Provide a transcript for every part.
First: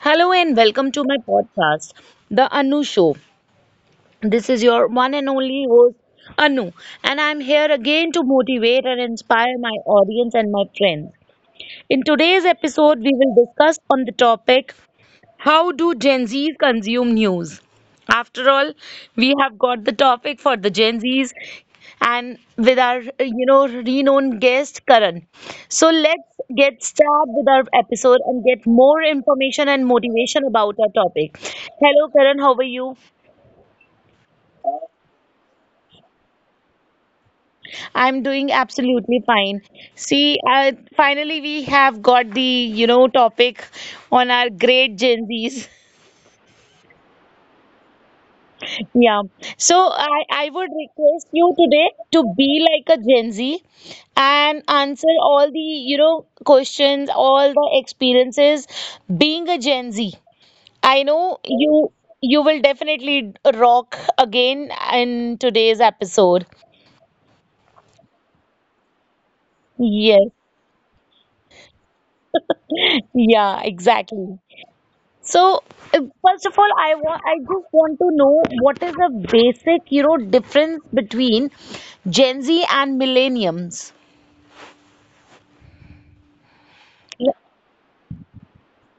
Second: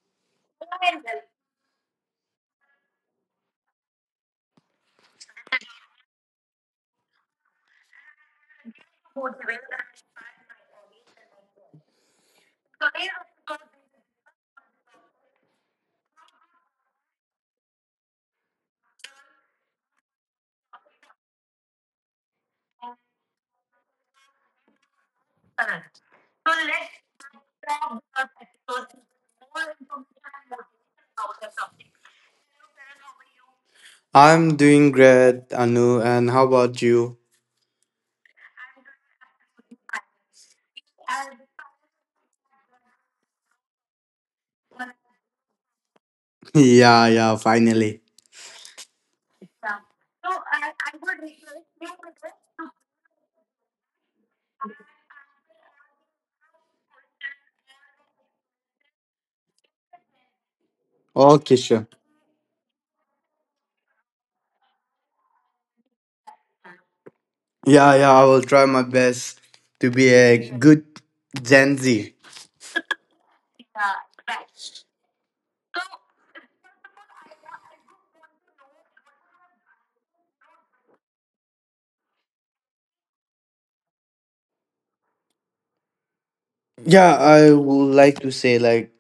Hello and welcome to my podcast, The Anu Show. This is your one and only host, Anu, and I'm here again to motivate and inspire my audience and my friends. In today's episode, we will discuss on the topic how do Gen Zs consume news? After all, we have got the topic for the Gen Zs and with our, renowned guest, Karan. So let's get started with our episode and get more information and motivation about our topic. Hello, Karan, how are you? I'm doing great, Anu, and how about you? I'm doing absolutely fine. See, finally we have got the, topic on our great Gen Zs. Yeah, yeah, finally. Yeah. So I would request you today to be like a Gen Z and answer all the, questions, all the experiences being a Gen Z. I know Okay, sure. you you will definitely rock again in today's episode. Yeah, yeah, I will try my best to be Yes. a good Gen Z. Yeah, exactly. So uh, first of all, I just want to know what is the basic, difference between Gen Z and millenniums. Yeah, I would like to say like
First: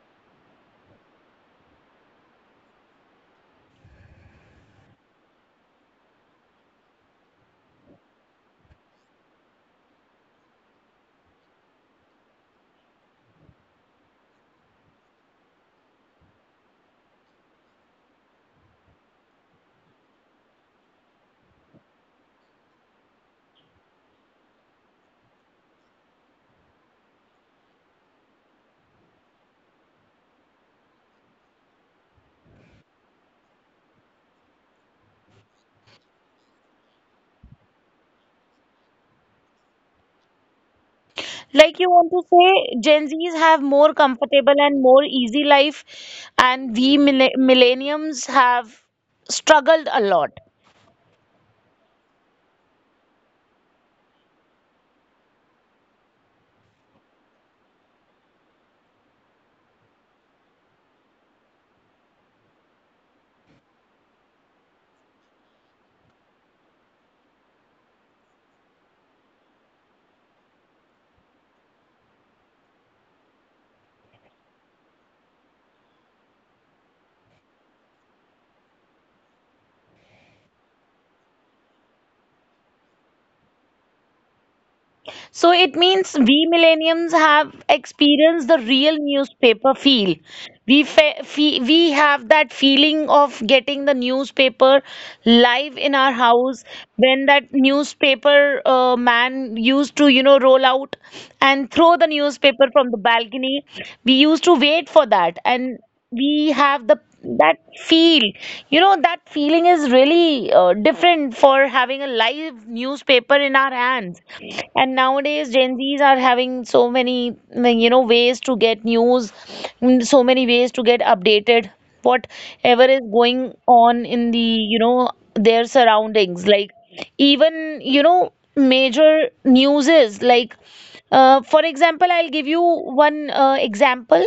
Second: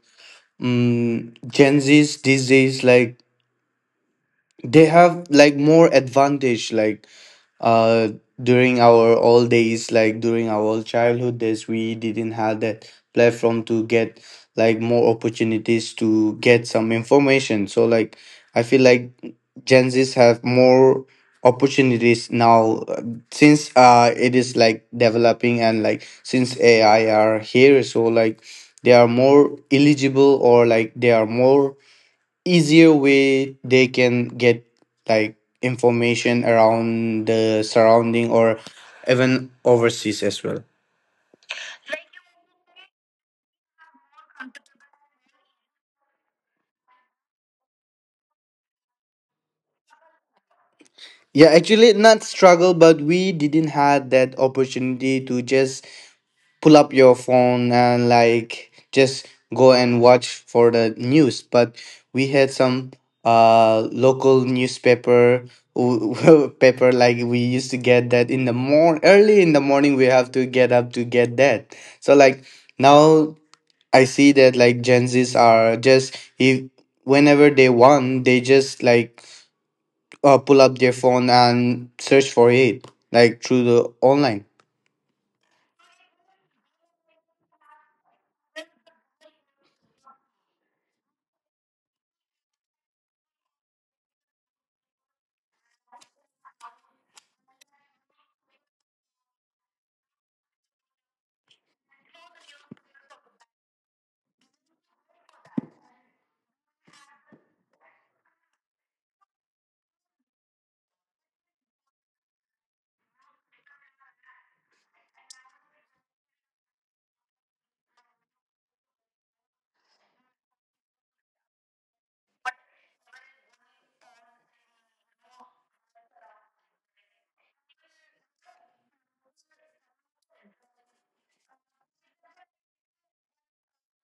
Gen Z's these days like they have like more advantage like uh during our old days, like during our old childhood days, we didn't have that platform to get like more opportunities to get some information. So like I feel like Gen Z's have more opportunities now, since it is like developing, and like since ai are here, so like they are more eligible, or like they are more easier way they can get like information around the surrounding or even overseas as well. Like you want to say, Gen Zs have more comfortable and more easy life, and millenniums have struggled a lot. Yeah, actually not struggle, but we didn't had that opportunity to just pull up your phone and like just go and watch for the news. But we had some local newspaper paper, like we used to get that in the morning, early in the morning we have to get up to get that. So like now I see that like Gen Z's are just, if whenever they want they just like pull up their phone and search for it like through the online. So it means we millenniums have experienced the real newspaper feel. We have that feeling of getting the newspaper live in our house when that newspaper man used to roll out and throw the newspaper from the balcony. We used to wait for that and we have the that feel, that feeling is really different for having a live newspaper in our hands. And nowadays Gen Zs are having so many, like, ways to get news, so many ways to get updated whatever is going on in the their surroundings. Like, even major news is like, for example, I'll give you one example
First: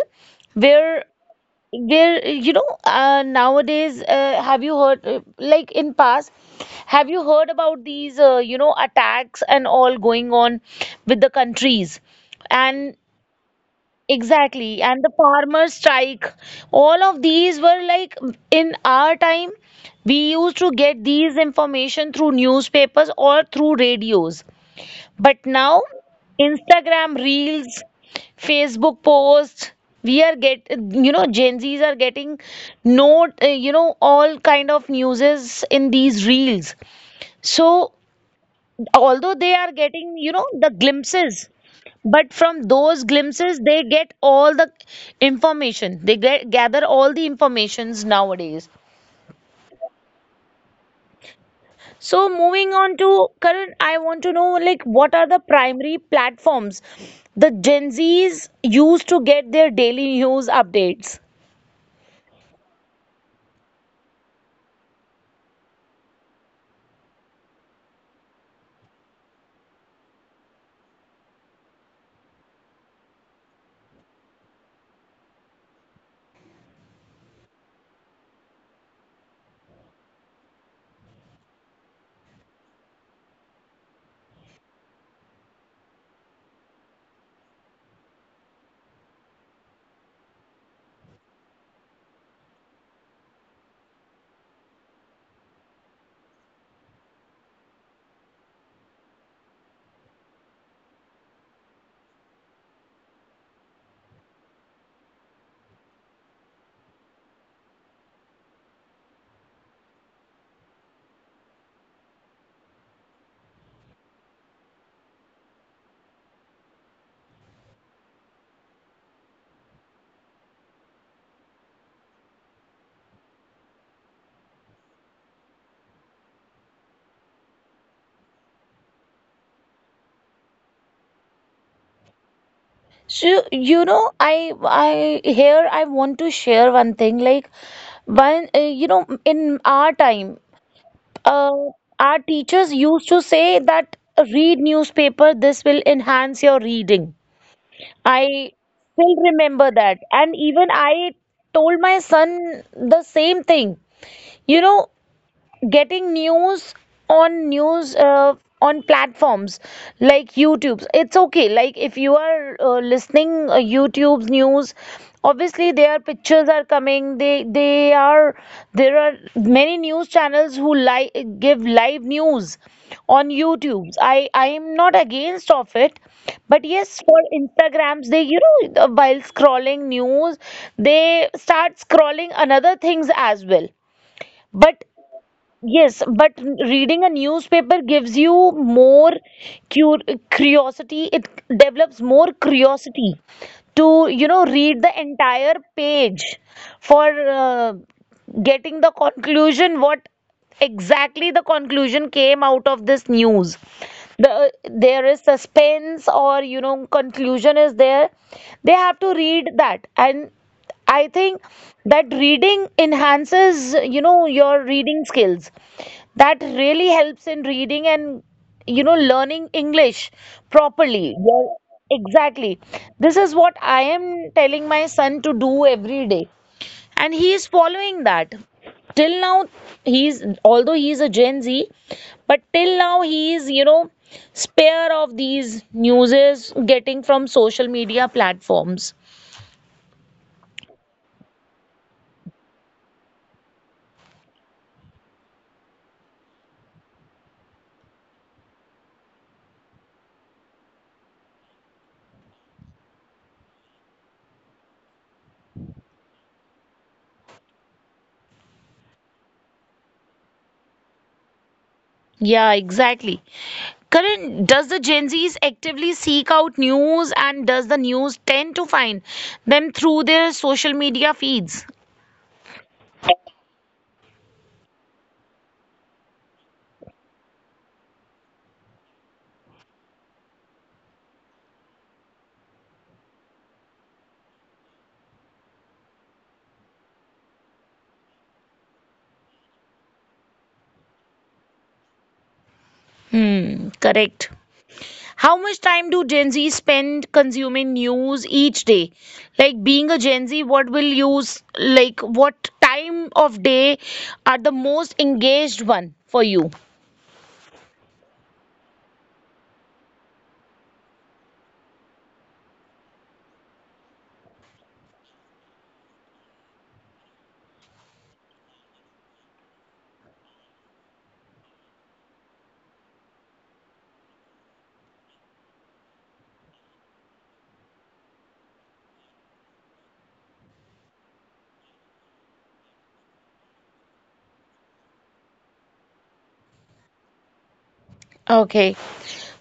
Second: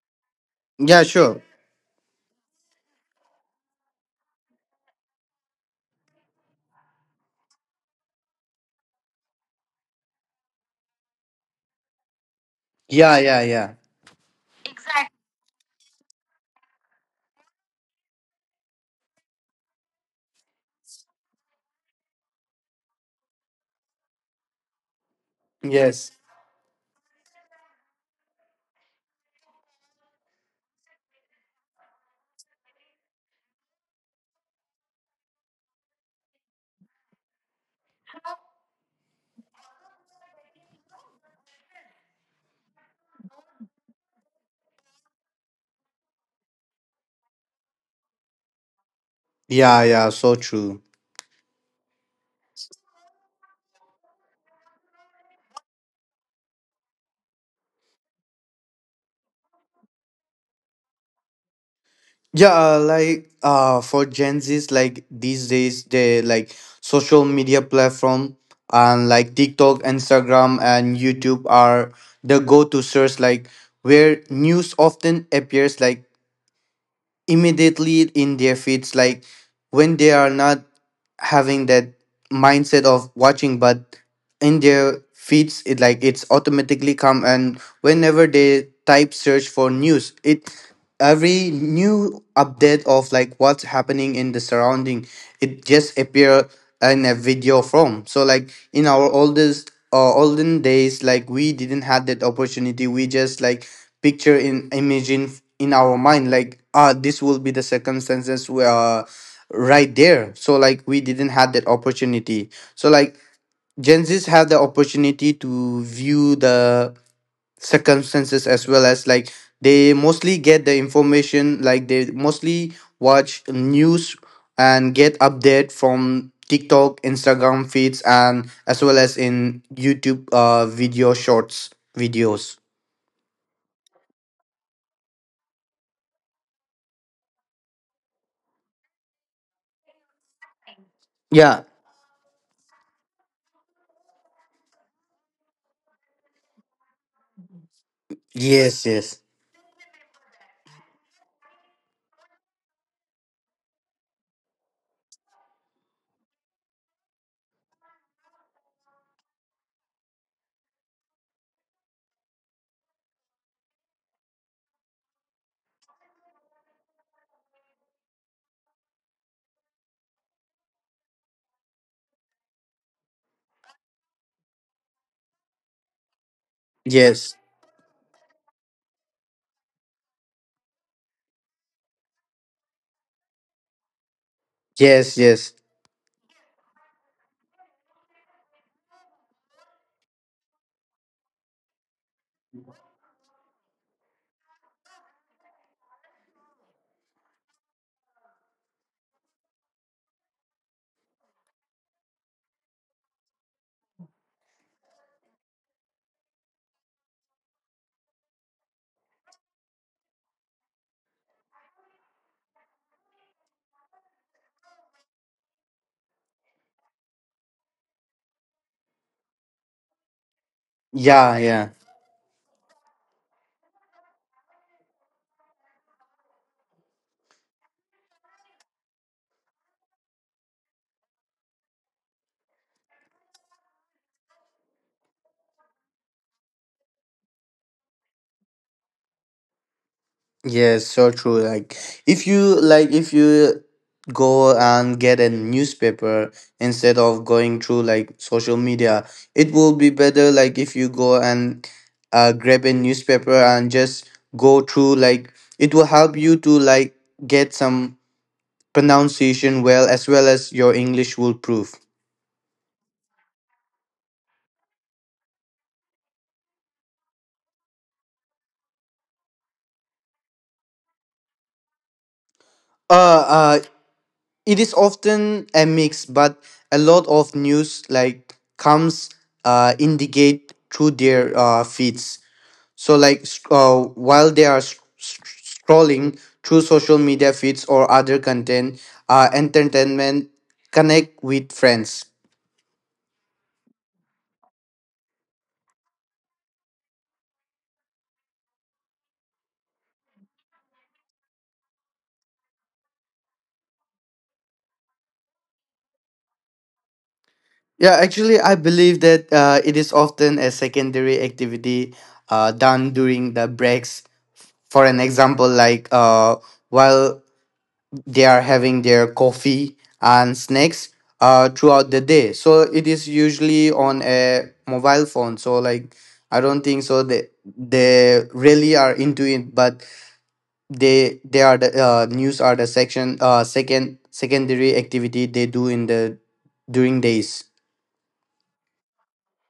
Yeah, where sure. there, nowadays, have you heard, like in past, have you heard about these, attacks and all going on with the countries? And Yeah, yeah, yeah. exactly, and the farmer strike, all of these were like in our time, we used to get these information through newspapers or through radios. But now, Yes. Instagram reels, Facebook posts, we are get you know Gen Zs are getting note you know all kind of newses in these reels. So although they are getting, the glimpses, but from those glimpses they get all the information. They get gather all the informations nowadays. Yeah, yeah, so true. So moving on to Karan, I want to know like what are the primary platforms the Gen Zs use to get their daily news updates? Yeah, like for Gen Z's like these days they like social media platform, and like TikTok, Instagram, and YouTube are the go-to source, like where news often appears like immediately in their feeds, like when they are not having that mindset of watching. But in their feeds it like it's automatically come, and whenever they type search for news, it every new update of like what's happening in the surrounding, it just appear in a video form. So like in our oldest olden days, like we didn't have that opportunity, we just like picture in image in our mind, like ah this will be the circumstances were right there. So like we didn't have that opportunity, so like Gen Z's have the opportunity to view the circumstances as well as, like they mostly get the information, like they mostly watch news and get update from TikTok, Instagram feeds, and as well as in YouTube video shorts videos. So you know, I here I want to share one thing, like one, in our time, Yeah, uh, our teachers used to say that read newspaper. This will enhance your reading. I yes, yes. still remember that, and even I told my son the same thing. You know, getting news on news uh, on platforms like YouTube. It's okay. Like if you are listening YouTube's news, obviously their pictures are coming. They are there are many news channels give live news on YouTube. I am not against of it, but yes, for Yes, Instagrams, they while scrolling news, they start scrolling another things as well. But yes, yes. yes, but reading a newspaper gives you more cur curiosity. It develops more curiosity to, you know, read the entire page for getting the conclusion, what exactly the conclusion came out of this news. There is suspense or, you know, conclusion is there. They have to read that. And I think that reading enhances, you know, your reading skills. That really helps in reading and, you know, learning English properly. Yeah, Your- yeah. exactly. This is what I am telling my son to do every day. And he is following that. Till now, he's, although he's a Gen Z, but till now he is, you know, spare of these newses getting from social media platforms. Yes, so true. Like if you go and get a newspaper instead of going through like social media, it will be better, like if you go and grab a newspaper and just go through, like it will help you to like get some pronunciation well as your English will prove. Yeah, exactly. Karan, does the Gen Zs actively seek out news and does the news tend to find them through their social media feeds? Uh, uh it is often a mix, but a lot of news like comes, indicate through their feeds, so like while they are scrolling through social media feeds or other content, entertainment, connect with friends. Hmm, correct. How much time do Gen Z spend consuming news each day? Like being a Gen Z, what will you s- like what time of day are the most engaged one for you? Yeah, actually I believe that it is often a secondary activity, done during the breaks. For an example, like while they are having their coffee and snacks, throughout the day, so it is usually on a mobile phone. So like I don't think so they really are into it, but they are the news are the section, second secondary activity they do in the during days. Okay.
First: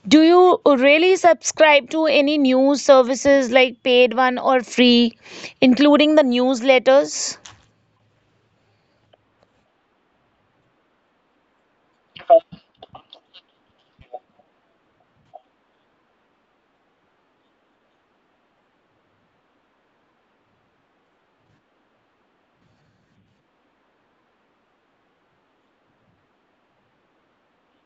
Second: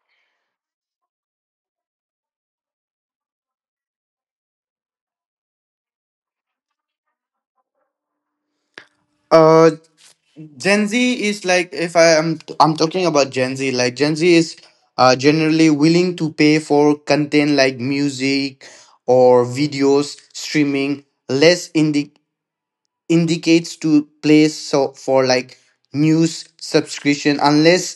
Do you really subscribe to any news services like paid one or free, including the newsletters? uh Gen Z is, like if I am I'm talking about Gen Z, like Gen Z is generally willing to pay for content like music or videos streaming. Less indicates to place, so for like news subscription,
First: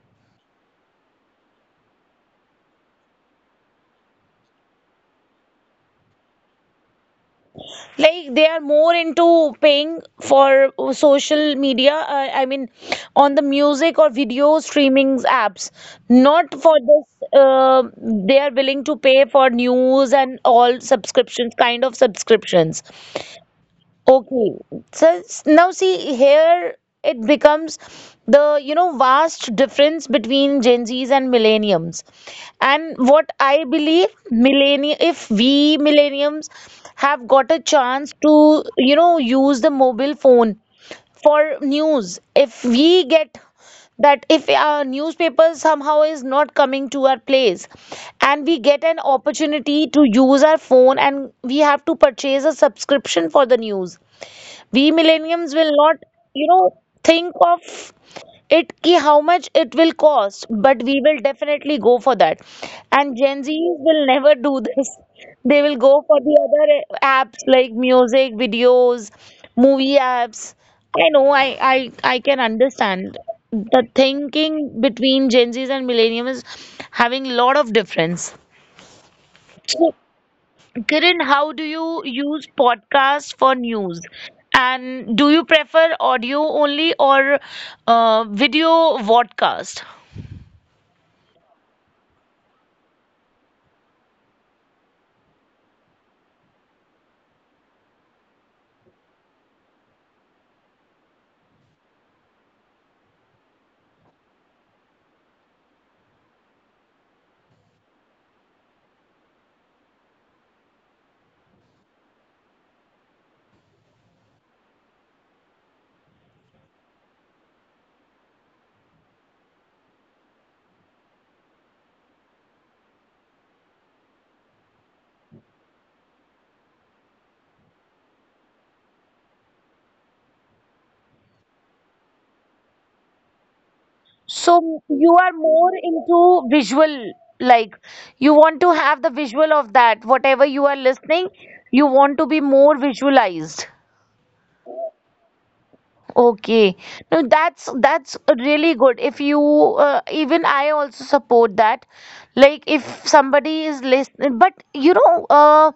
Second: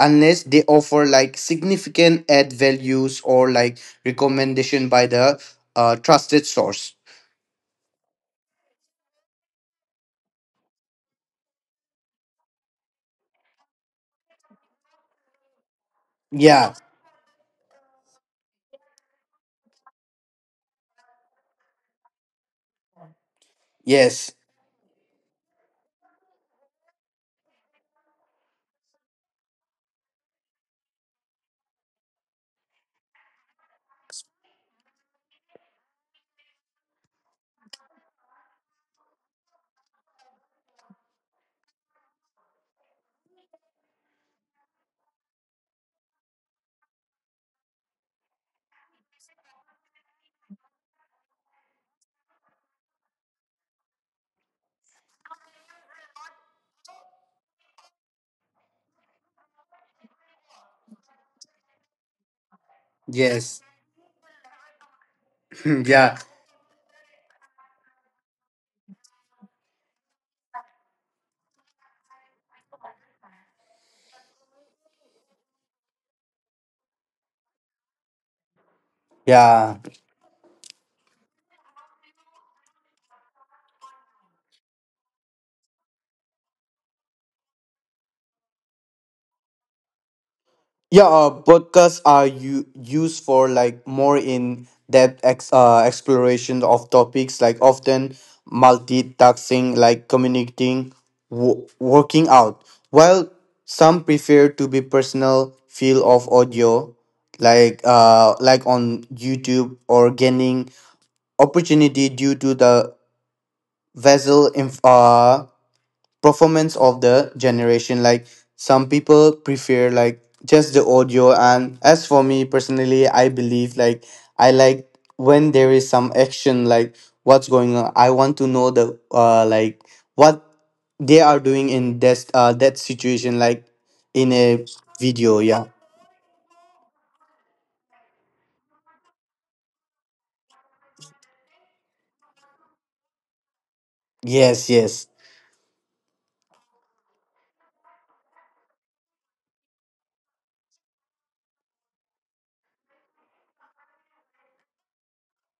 unless they offer like significant ad values, or like recommendation by the trusted source. Like they are more into paying for social media, I mean on the music or video streaming apps, not for Yeah. this. They are willing to pay for news and all subscriptions, kind of subscriptions. Yes. Okay, now see here it becomes the, you know, vast difference between Gen Zs and millenniums. And what I believe, millennium, if we millenniums have got a chance to, you know, use the mobile phone for news, if we get that, if our newspaper somehow is not coming to our place and we get an opportunity to use our phone and we have to purchase a subscription for the news, we millennials will not, you know, think of it, ki how much it will cost, but we will definitely go for that. And Gen Yes. Zs will never do this. They will go for Yeah. the other apps like music videos, movie apps. I know I, I can understand the thinking between Gen Zs and millennials is having a lot of difference. Yeah. Kiran, how do you use podcasts for news? And do you prefer audio only or video vodcast? Yeah, podcasts are used for like more in depth exploration of topics, like often multitasking, like communicating, working out. While some prefer to be personal feel of audio, like on YouTube, or gaining opportunity due to the vessel performance of the generation, like some people prefer like just the audio. And as for me personally I believe like I like when there is some action, like what's going on. I want to know the like what they are doing in this that situation like. In a So you are video, more yeah. into visual, like you want to have the visual of that, whatever you are listening, you want to be more visualized. Yes, yes. Okay. No, that's really good. If you even I also support that. Like if somebody is listening, but you know, uh,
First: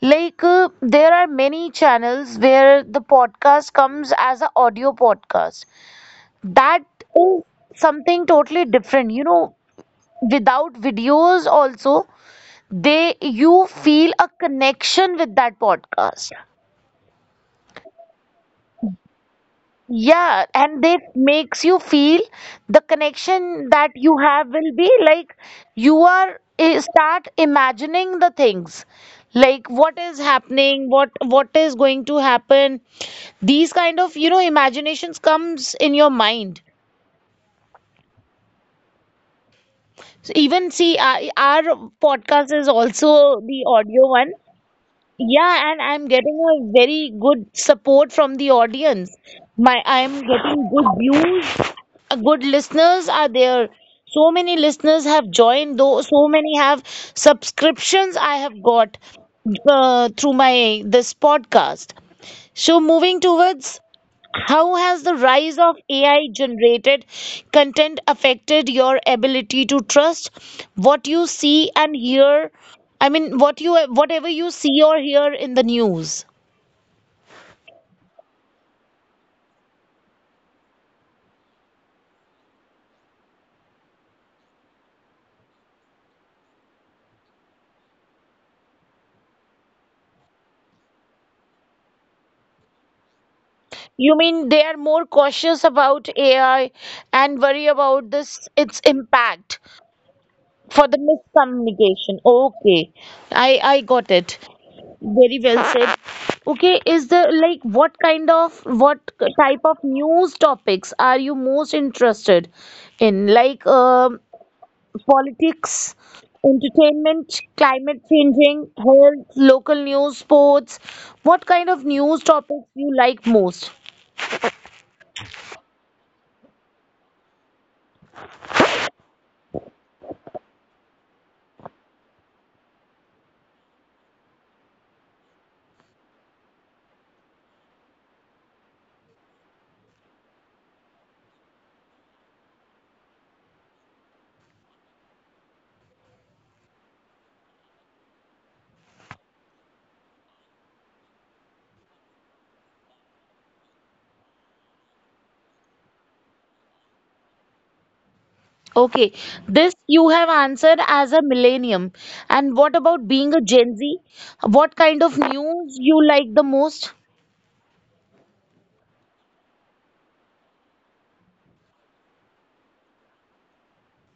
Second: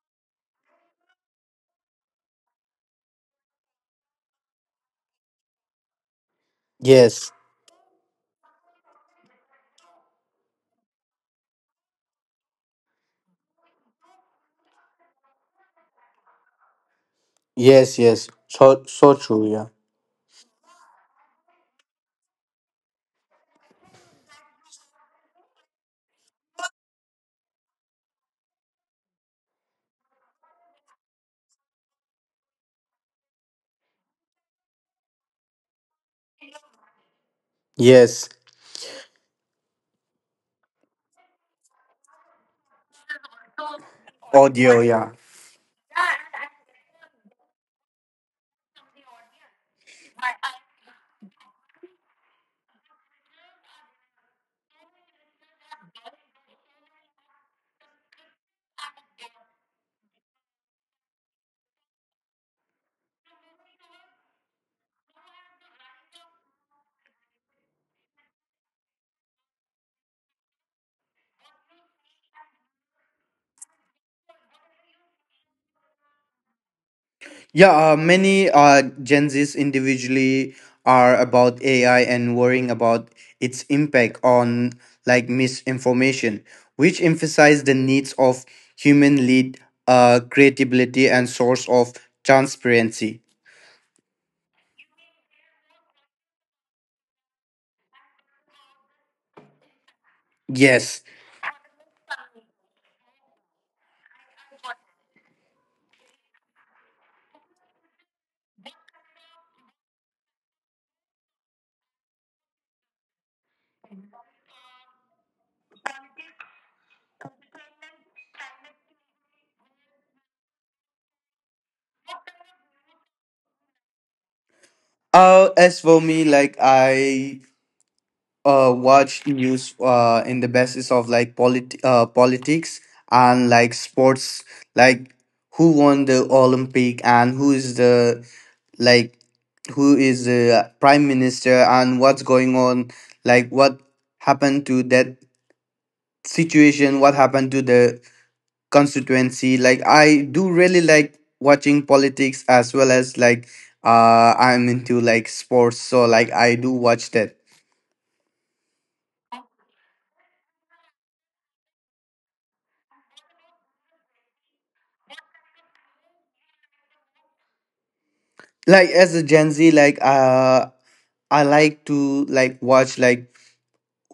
like uh, there are many channels where the podcast comes as an audio podcast. That Yes, is something totally different. You know, without videos also, they you feel a connection with that podcast. yes. Yes, so true, yeah. Yeah, and that makes you feel the connection that you have will be like you are eh, start imagining the things, like what is happening, what is going to happen. These kind of, you know, imaginations comes in your mind. Yes. So even see our podcast is also the audio one. Audio, yeah. Yeah, and I'm getting a very good support from the audience. My I'm getting good views, a good listeners are there, so many listeners have joined, though so many have subscriptions I have got through my this podcast. So moving towards, how has the rise of AI generated content affected your ability to trust what you see and hear? I mean what you, whatever you see or hear in the news. Yeah, many Gen Zs individually are about AI and worrying about its impact on like misinformation, which emphasize the needs of human lead, creativity, and source of transparency. You mean they are more cautious about AI and worry about this its impact. Yes. For the miscommunication. Okay, I got it, very well said. Okay, is there, like, what kind of, what type of news topics are you most interested in, like, politics, entertainment, climate changing, health, local news, sports, what kind of news topics you like most? As for me, like I watch news in the basis of like politics and like sports, like who won the Olympic and who is the, like who is the prime minister and what's going on, like what happened to that situation, what happened to the constituency. Like I do really like watching politics as well as like, I'm into like sports, so like I do watch that. Okay, this you have answered as a millennium. And what about being a Gen Z? What kind of news you like the most? Like as a Gen Z, like I like to like watch, like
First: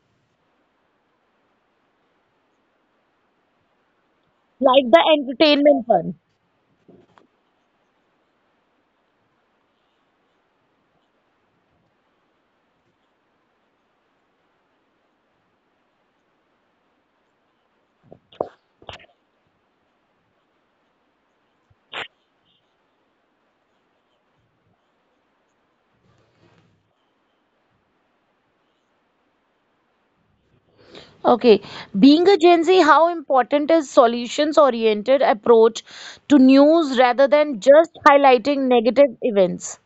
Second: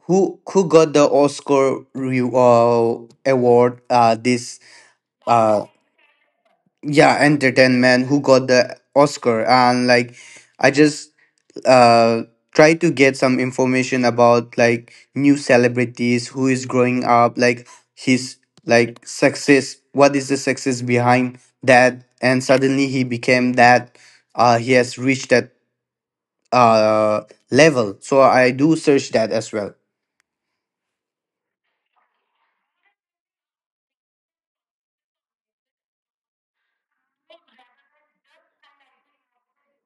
who got the Oscar award, this Like the uh entertainment one. yeah, entertainment, who got the Oscar, and like I just uh try to get some information about like new celebrities who is growing up, like his, like success, what is the success behind that, and suddenly he became that, he has reached that uh level, so I do search that as well. Okay, being a Gen Z, how important is solutions-oriented approach to news rather than just highlighting negative events?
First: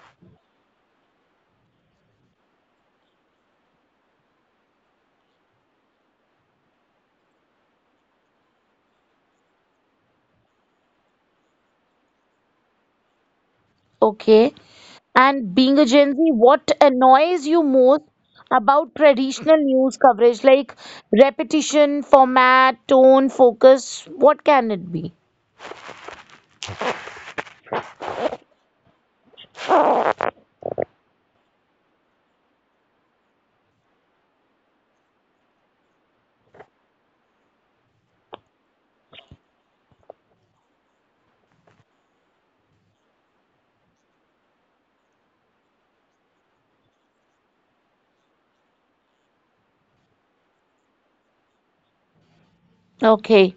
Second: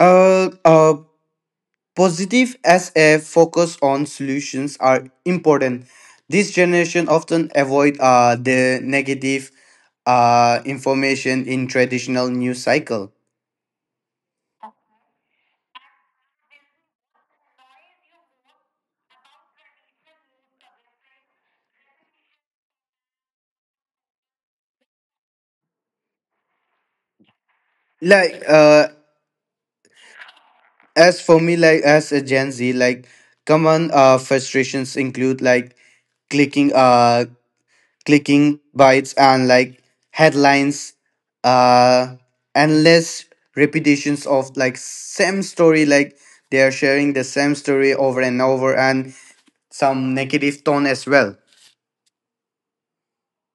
Uh uh positive as a focus on solutions are important. This generation often avoid the negative information in traditional news cycle. Okay. And being a Gen Z, what annoys you most about traditional news coverage, like repetition, format, tone, focus, what can it be? Like as for me, like as a Gen Z, like common frustrations include like clicking uh clicking bites, and like headlines, uh endless repetitions of like same story, like they are sharing the same story over and over, and some negative tone as well. Okay.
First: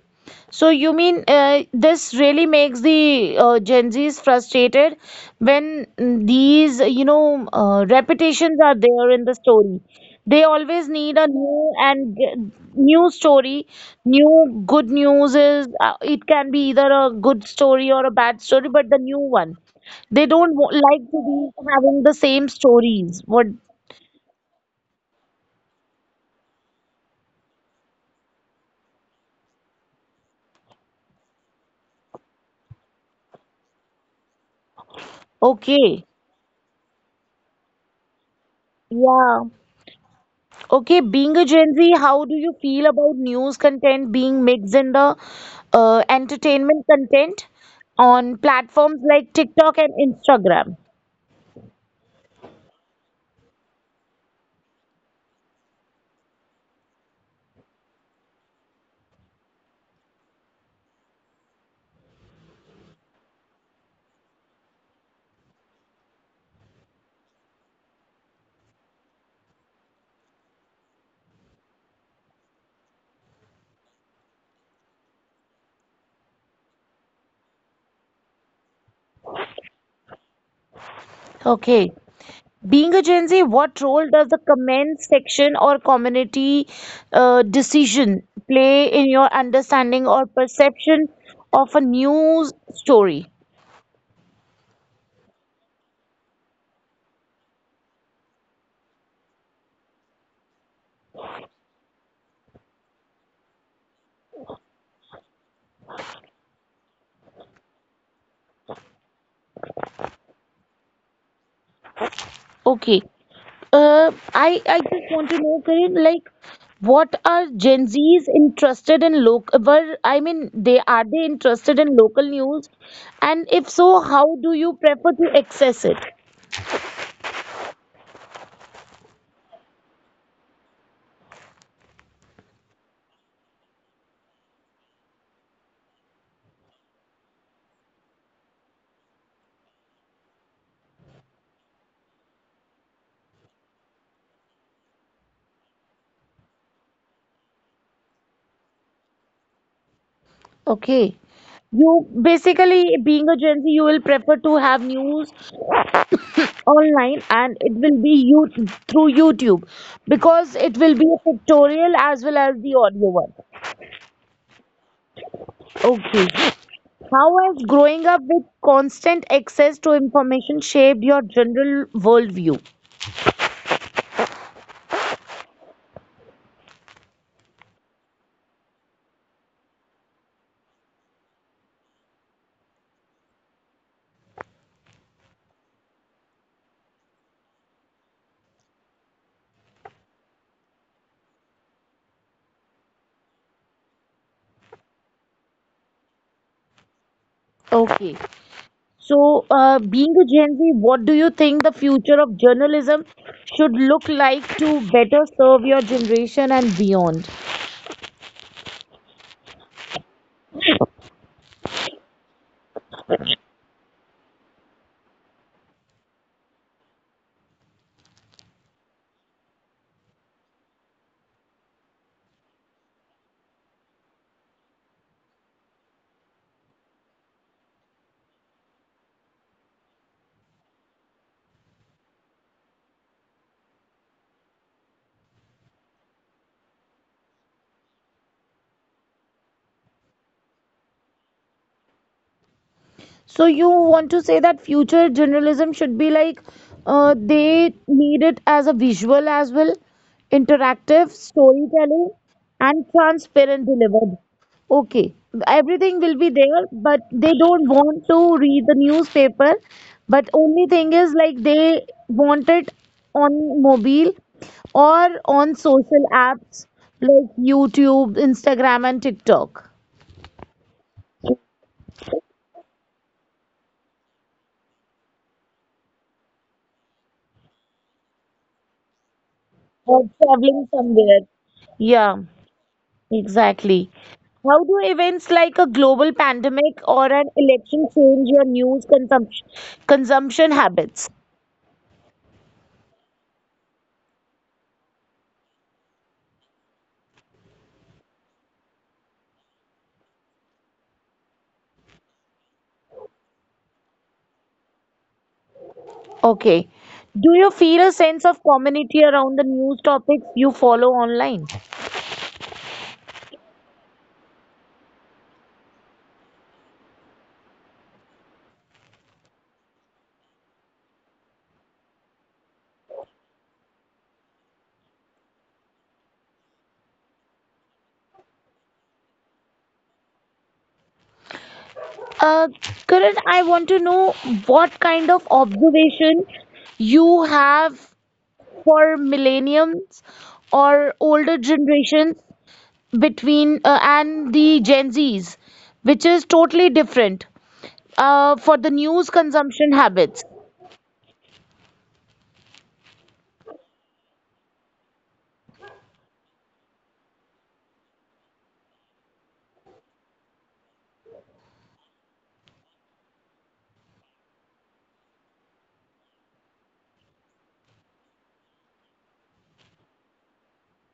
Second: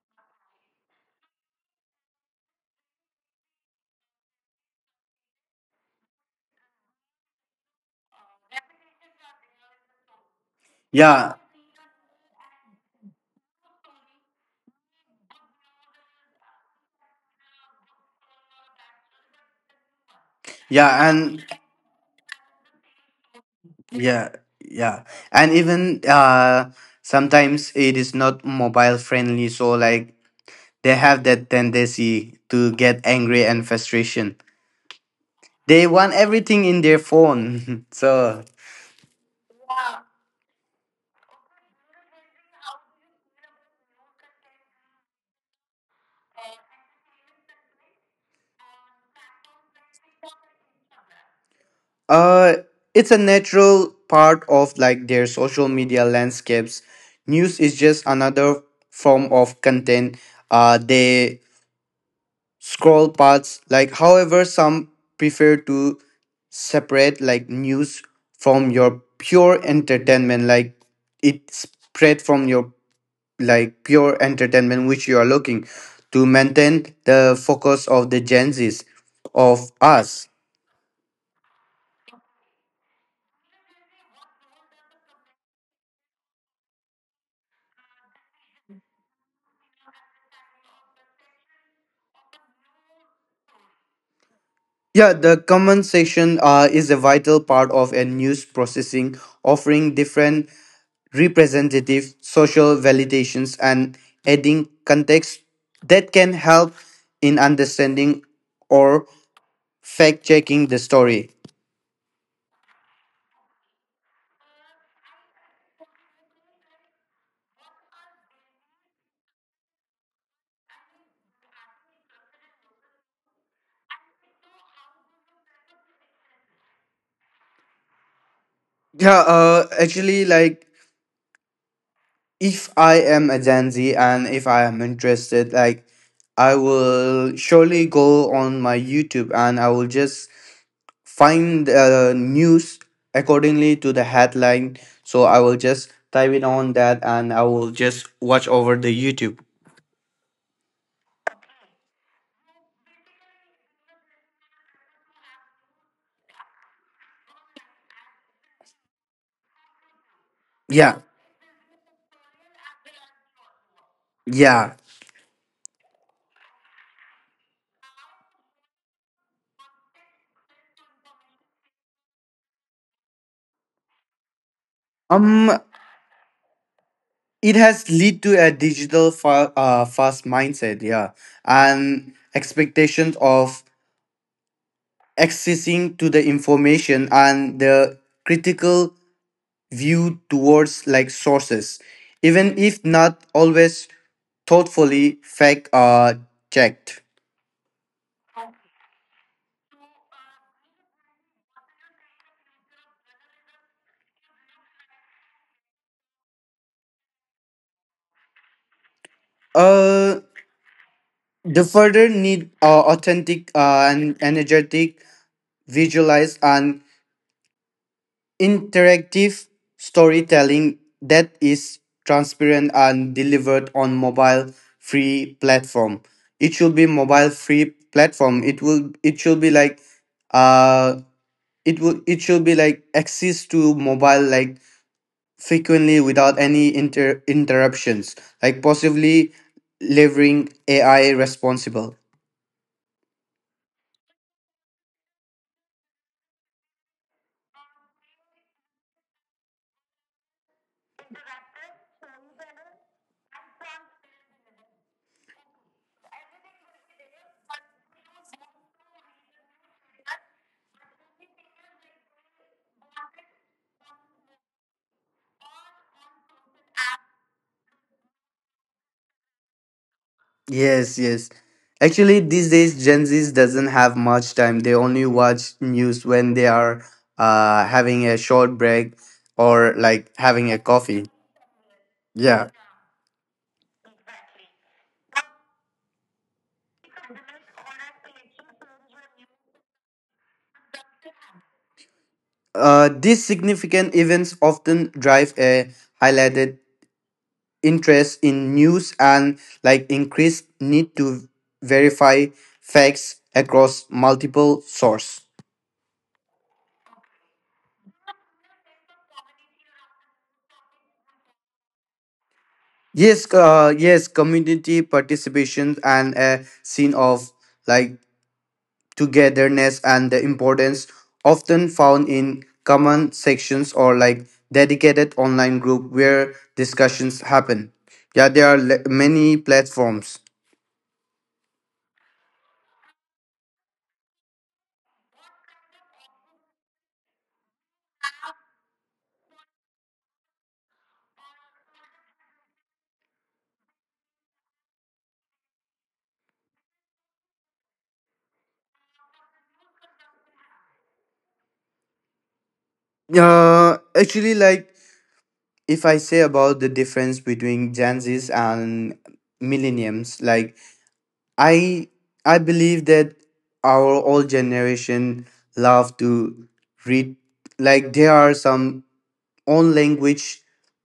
So you mean this really makes the Gen Zs frustrated when these, repetitions are there in the story. They always need a Yeah. new and new story. New good news is, it can be either a good story or a bad story, but the new one. They don't Yeah, like to and be having the same stories. What? yeah. Yeah, and even sometimes it is not mobile friendly, so like they have that tendency to get angry and frustration. They Okay. want everything in their phone so. Yeah. Okay, being a Gen Z, how do you feel about news content being mixed in the entertainment content on platforms like TikTok and Instagram? Uh, it's a natural part of like their social media landscapes. News is just another form of content. They scroll past, like however some prefer to separate like news from your pure entertainment, like it spread from your, like pure entertainment, which you are looking to maintain the focus of the Gen Z's, of us. Okay. Being a Gen Z, what role does the comment section or community decision play in your understanding or perception of a news story? Yeah, the comment section is a vital part of a news processing, offering different representative social validations and adding context that can help in understanding or fact checking the story. Okay. I just want to know, Karin, like, what are Gen Zs interested in local? Were, I mean, they are, they interested in local news? And if so, how do you prefer to access it? Yeah, actually, like if I am a Gen Z and if I am interested, like I will surely go on my YouTube and I will just find news accordingly to the headline, so I will just type it on that and I will just watch over the YouTube. Okay, you basically being a Gen Z, you will prefer to have news online, and it will be you through YouTube because it will Yeah, be a pictorial as well as the audio one. yeah. Okay. How has growing up with constant access to information shaped your general worldview? Um it has lead to a digital fast mindset, yeah, and expectations of accessing to the information and the critical view towards like sources, even if not always thoughtfully fact checked. Okay. So, being a Gen Z, what do you think the future of journalism should look like to better serve your generation and beyond? Uh, The further need authentic and energetic, visualized and interactive storytelling that is transparent and delivered on mobile free platform. It should be mobile free platform. It should be like, uh it should be like access to mobile, like frequently without any interruptions. Like possibly leveraging AI responsible. So you want to say that future journalism should be like they need it as a visual as well, interactive storytelling, and transparent delivered. Okay, everything will be there, but they don't want to read the newspaper. But only thing is like they want it on mobile or on social apps like YouTube, Instagram, and TikTok, Yes, yes. Actually, these days Gen Zs doesn't have much time. They only watch news when they are having a short break or or like having a traveling coffee. somewhere. Yeah. Yeah. Exactly. How do events like a global pandemic or an election change your news consumption habits? These significant events often drive a highlighted interest in news and like increased need to verify facts across multiple sources. Okay. Do you feel a sense of community around the news topics you follow online? Yes, yes, community participation and a scene of like togetherness and the importance often found in common sections, or like dedicated online group where discussions happen, yeah there are many platforms. Uh, Karan, I want to know what kind of observation you have for millenniums or older generations between and the Gen Zs, which is totally different. For the news consumption habits. Actually, like if I say about the difference between Gen Z's and millenniums, like i I believe that our old generation love to read, like there are some own language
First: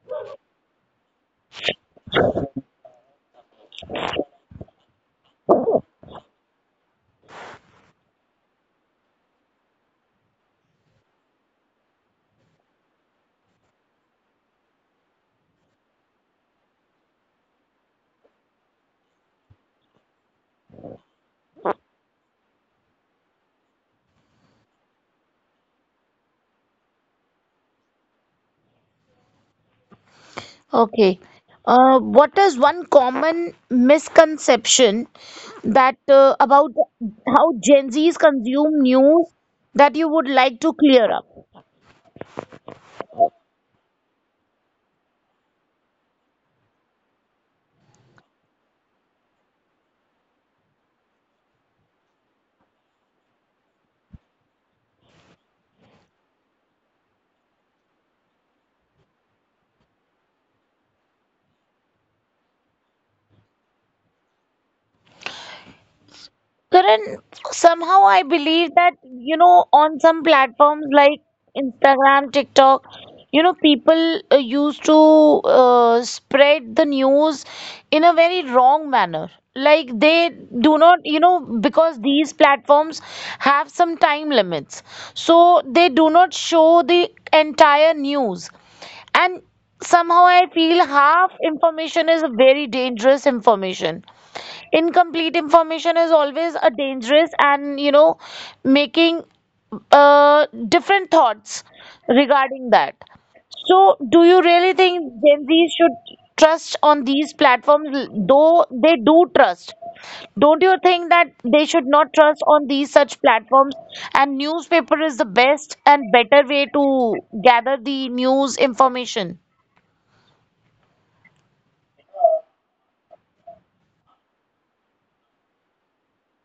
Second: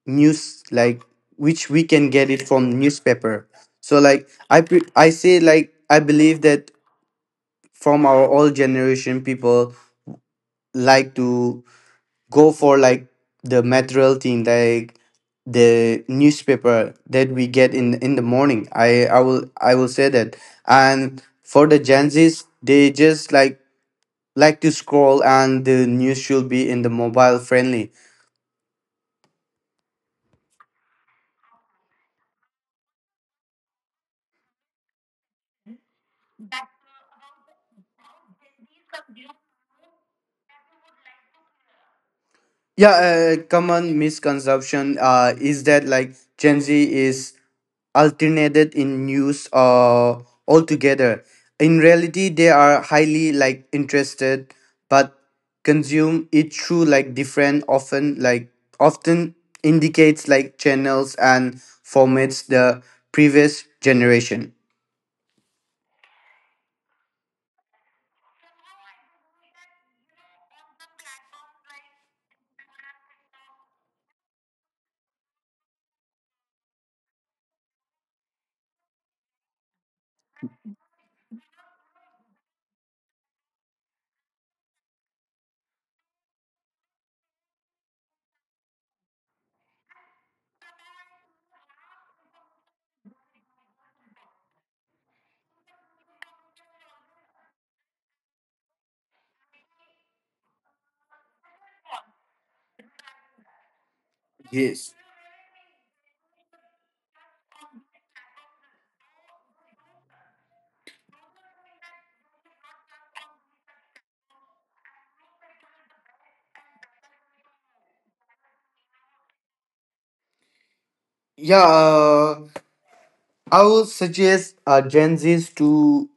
news like which we can get it from newspaper. So like I say, like I believe that from our old generation, people like to go for like the material thing, like the newspaper that we get in the morning, I will say that. And for the Gen Z's, they just like, to scroll, and the news should be in the mobile friendly. Okay. What is one common misconception that about how Gen Zs consume news that you would like to clear up? Yeah, common misconception is that like Gen Z is alternated in news altogether. In reality, they are highly like interested, but consume it through like different, often indicates like channels and formats the previous generation. Karan, somehow I believe that, you know, on some platforms like Instagram, TikTok, you know, people used to spread the news in a very wrong manner. Like they do not, you know, because these platforms have some time limits. So they do not show the entire news. And somehow I feel half information is very dangerous information. Incomplete information is always a dangerous, and you know, making different thoughts regarding that. So, do you really Yes. think Gen Z should trust on these platforms, though they do trust? Don't you think that they should not trust on these such platforms? And newspaper is the best and better way to gather the news information. Yeah, I would suggest Gen Zs to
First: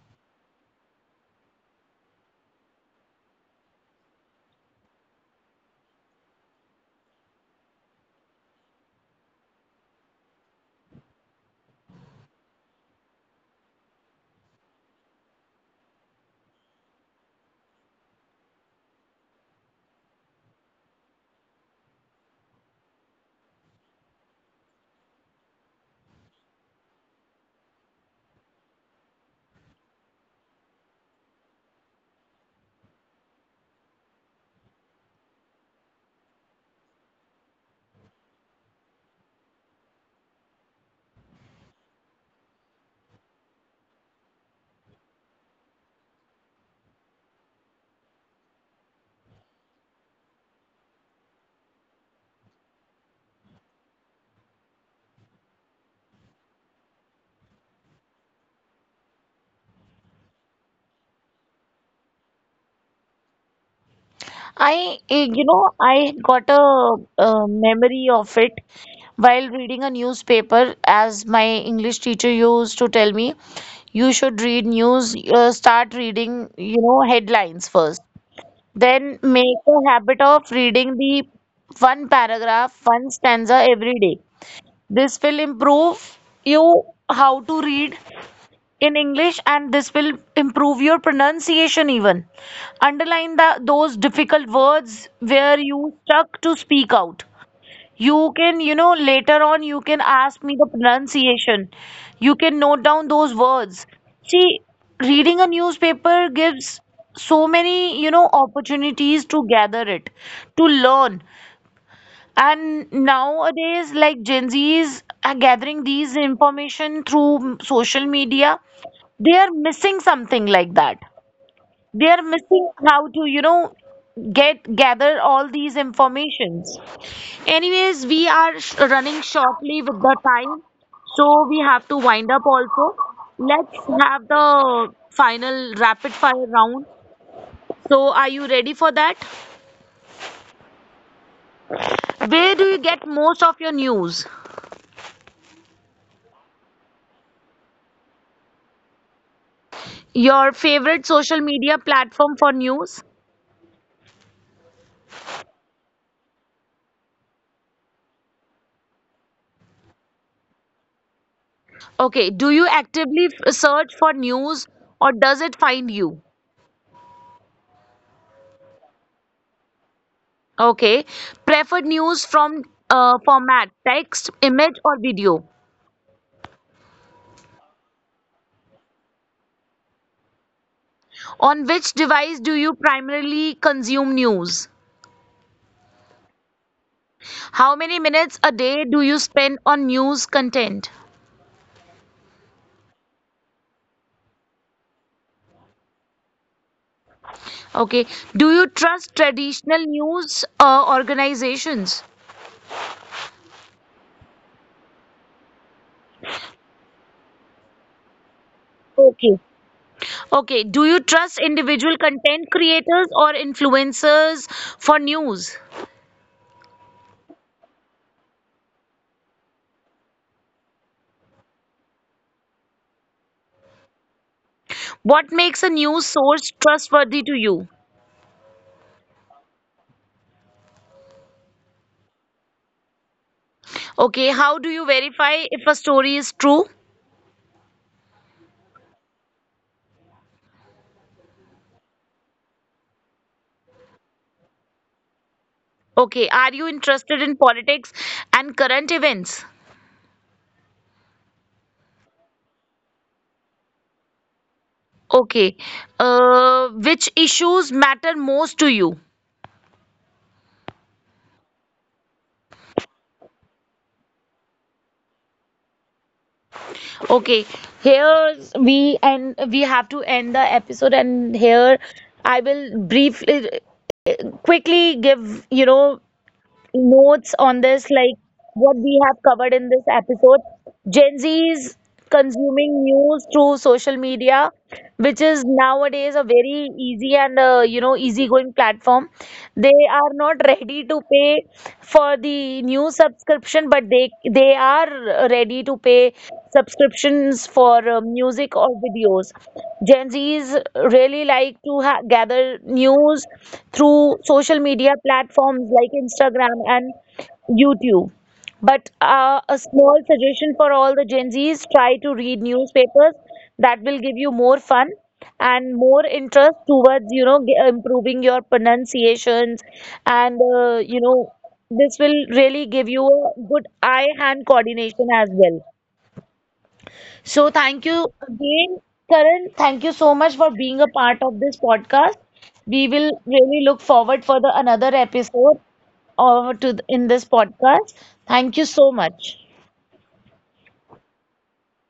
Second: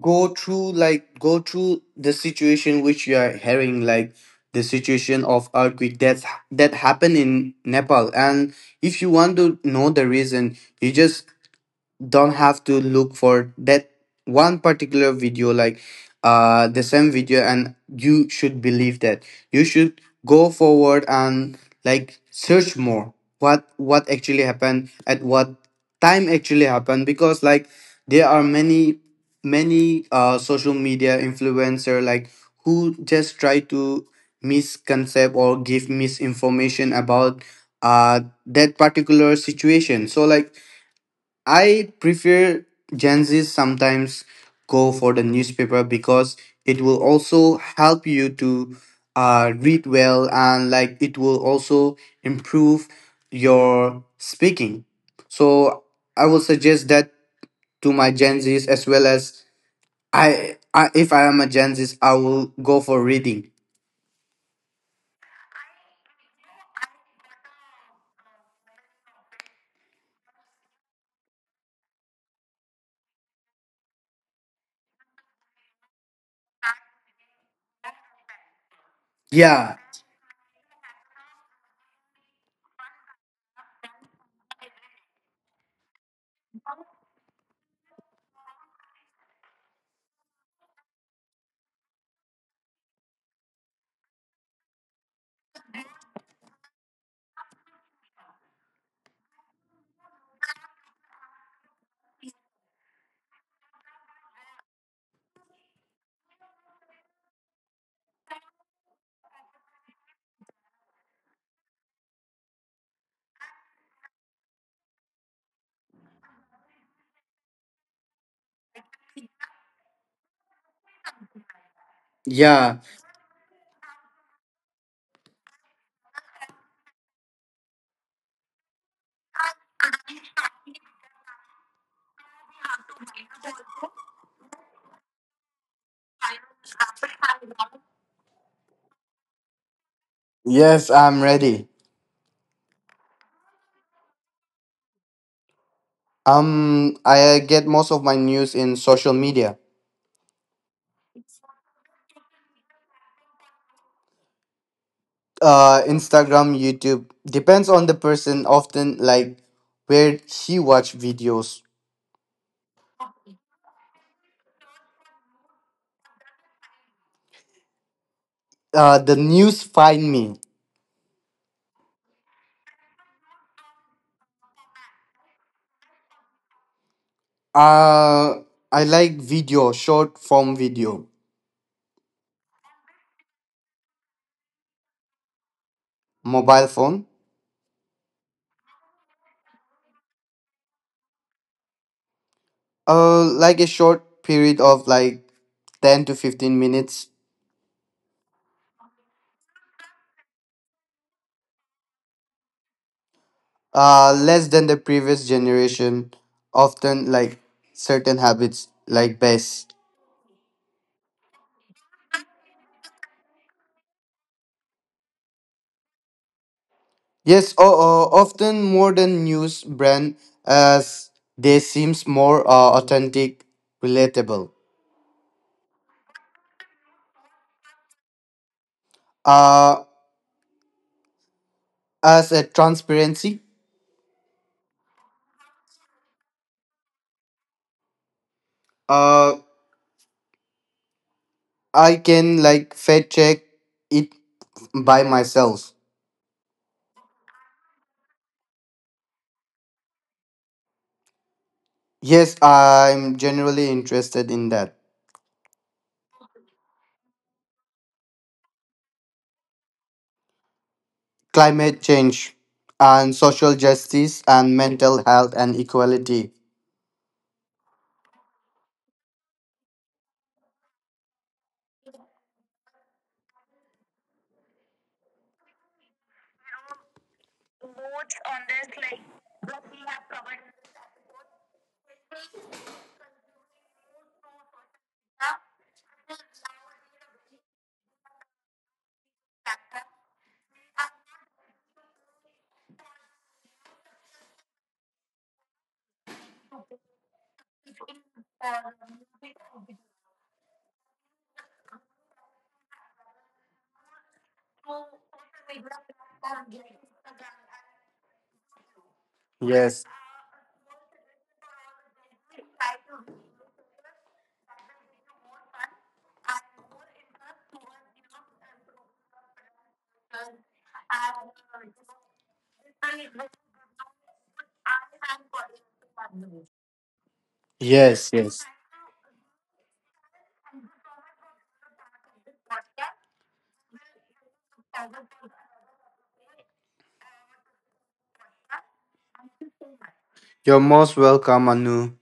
go through, like go through the situation which you are hearing, like the situation of earthquake that happened in Nepal. And if you want to know the reason, you just don't have to look for that one particular video, like the same video, and you should believe that, you should go forward and like search more, what actually happened, at what time actually happened. Because like there are many social media influencer, like who just try to misconcept or give misinformation about uh that particular situation. So like I prefer Gen Z sometimes go for the newspaper, because it will also help you to read well, and like it will also improve your speaking. So I will suggest that to my Gen Zs as well as I if I am a Gen Z's, I will go for reading. You know, I got a, memory of it while reading a newspaper, as my English teacher used to tell me, you should read news, start reading, you know, headlines first. Then make Yeah, a habit of reading the one paragraph, one stanza every day. This will improve you how to read in English, and this will improve your pronunciation even. Underline the those difficult words where you stuck to speak out. You can, you know, later on you can ask me the pronunciation. You can note down those words. See, reading a newspaper gives so many, you know, opportunities to gather it, to learn. And nowadays, like Gen Zs, are gathering these information through social media, they are missing something like that, they are yeah. missing how to, you know, get gather all these informations. Anyways, we are running shortly with the time, so we have to wind up also. Let's have the final rapid fire round. So are you ready for that? Yes, I'm ready. Where do you get most of your news? I get most of my news in social media. Your favorite social media platform for news? Instagram, YouTube. Depends on the person. Often, like where she watch videos. Okay, do you actively search for news or does it find you? The news find me. Okay. Preferred news from format, text, image, or video. Uh, I like video, short form video. On which device do you primarily consume news? Mobile phone. How many minutes a day do you spend on news content? Like a short period of like 10 to 15 minutes. Okay. Do you trust traditional news organizations? Less than the previous generation. Often, like certain habits, like Okay. best. Okay. Do you trust individual content creators or influencers for news? Yes, often more than news brand, as they seems more authentic, relatable. What makes a news source trustworthy to you? Uh, as a transparency. Okay. How do you verify if a story is true? Uh, I can like fact check it by myself. Okay, are you interested in politics and current events? Yes, I'm generally interested in that. Okay, which issues matter most to you? Climate change and social justice and mental health and equality. Okay, here we have to end the episode, and here I will briefly, quickly give, you know, notes on this, like what we have covered in this episode. Gen Z is consuming news through social media, which is nowadays a very easy and, you know, easygoing platform. They are not ready to pay for the new subscription, but they are ready to pay subscriptions for music or videos. Gen Zs really like to gather news through social media platforms like Instagram and YouTube. But a Yes. small suggestion for all the Gen Zs, try to read newspapers. That will give you more fun and more interest towards, you know, improving your pronunciations. And, you know, this will really give you a good eye-hand coordination as well. So thank Yes, you yes. again, Karan. Thank you so much for being a part of this podcast. We will really look forward for the another episode or to in this podcast. Thank you so much. You're most welcome, Anu.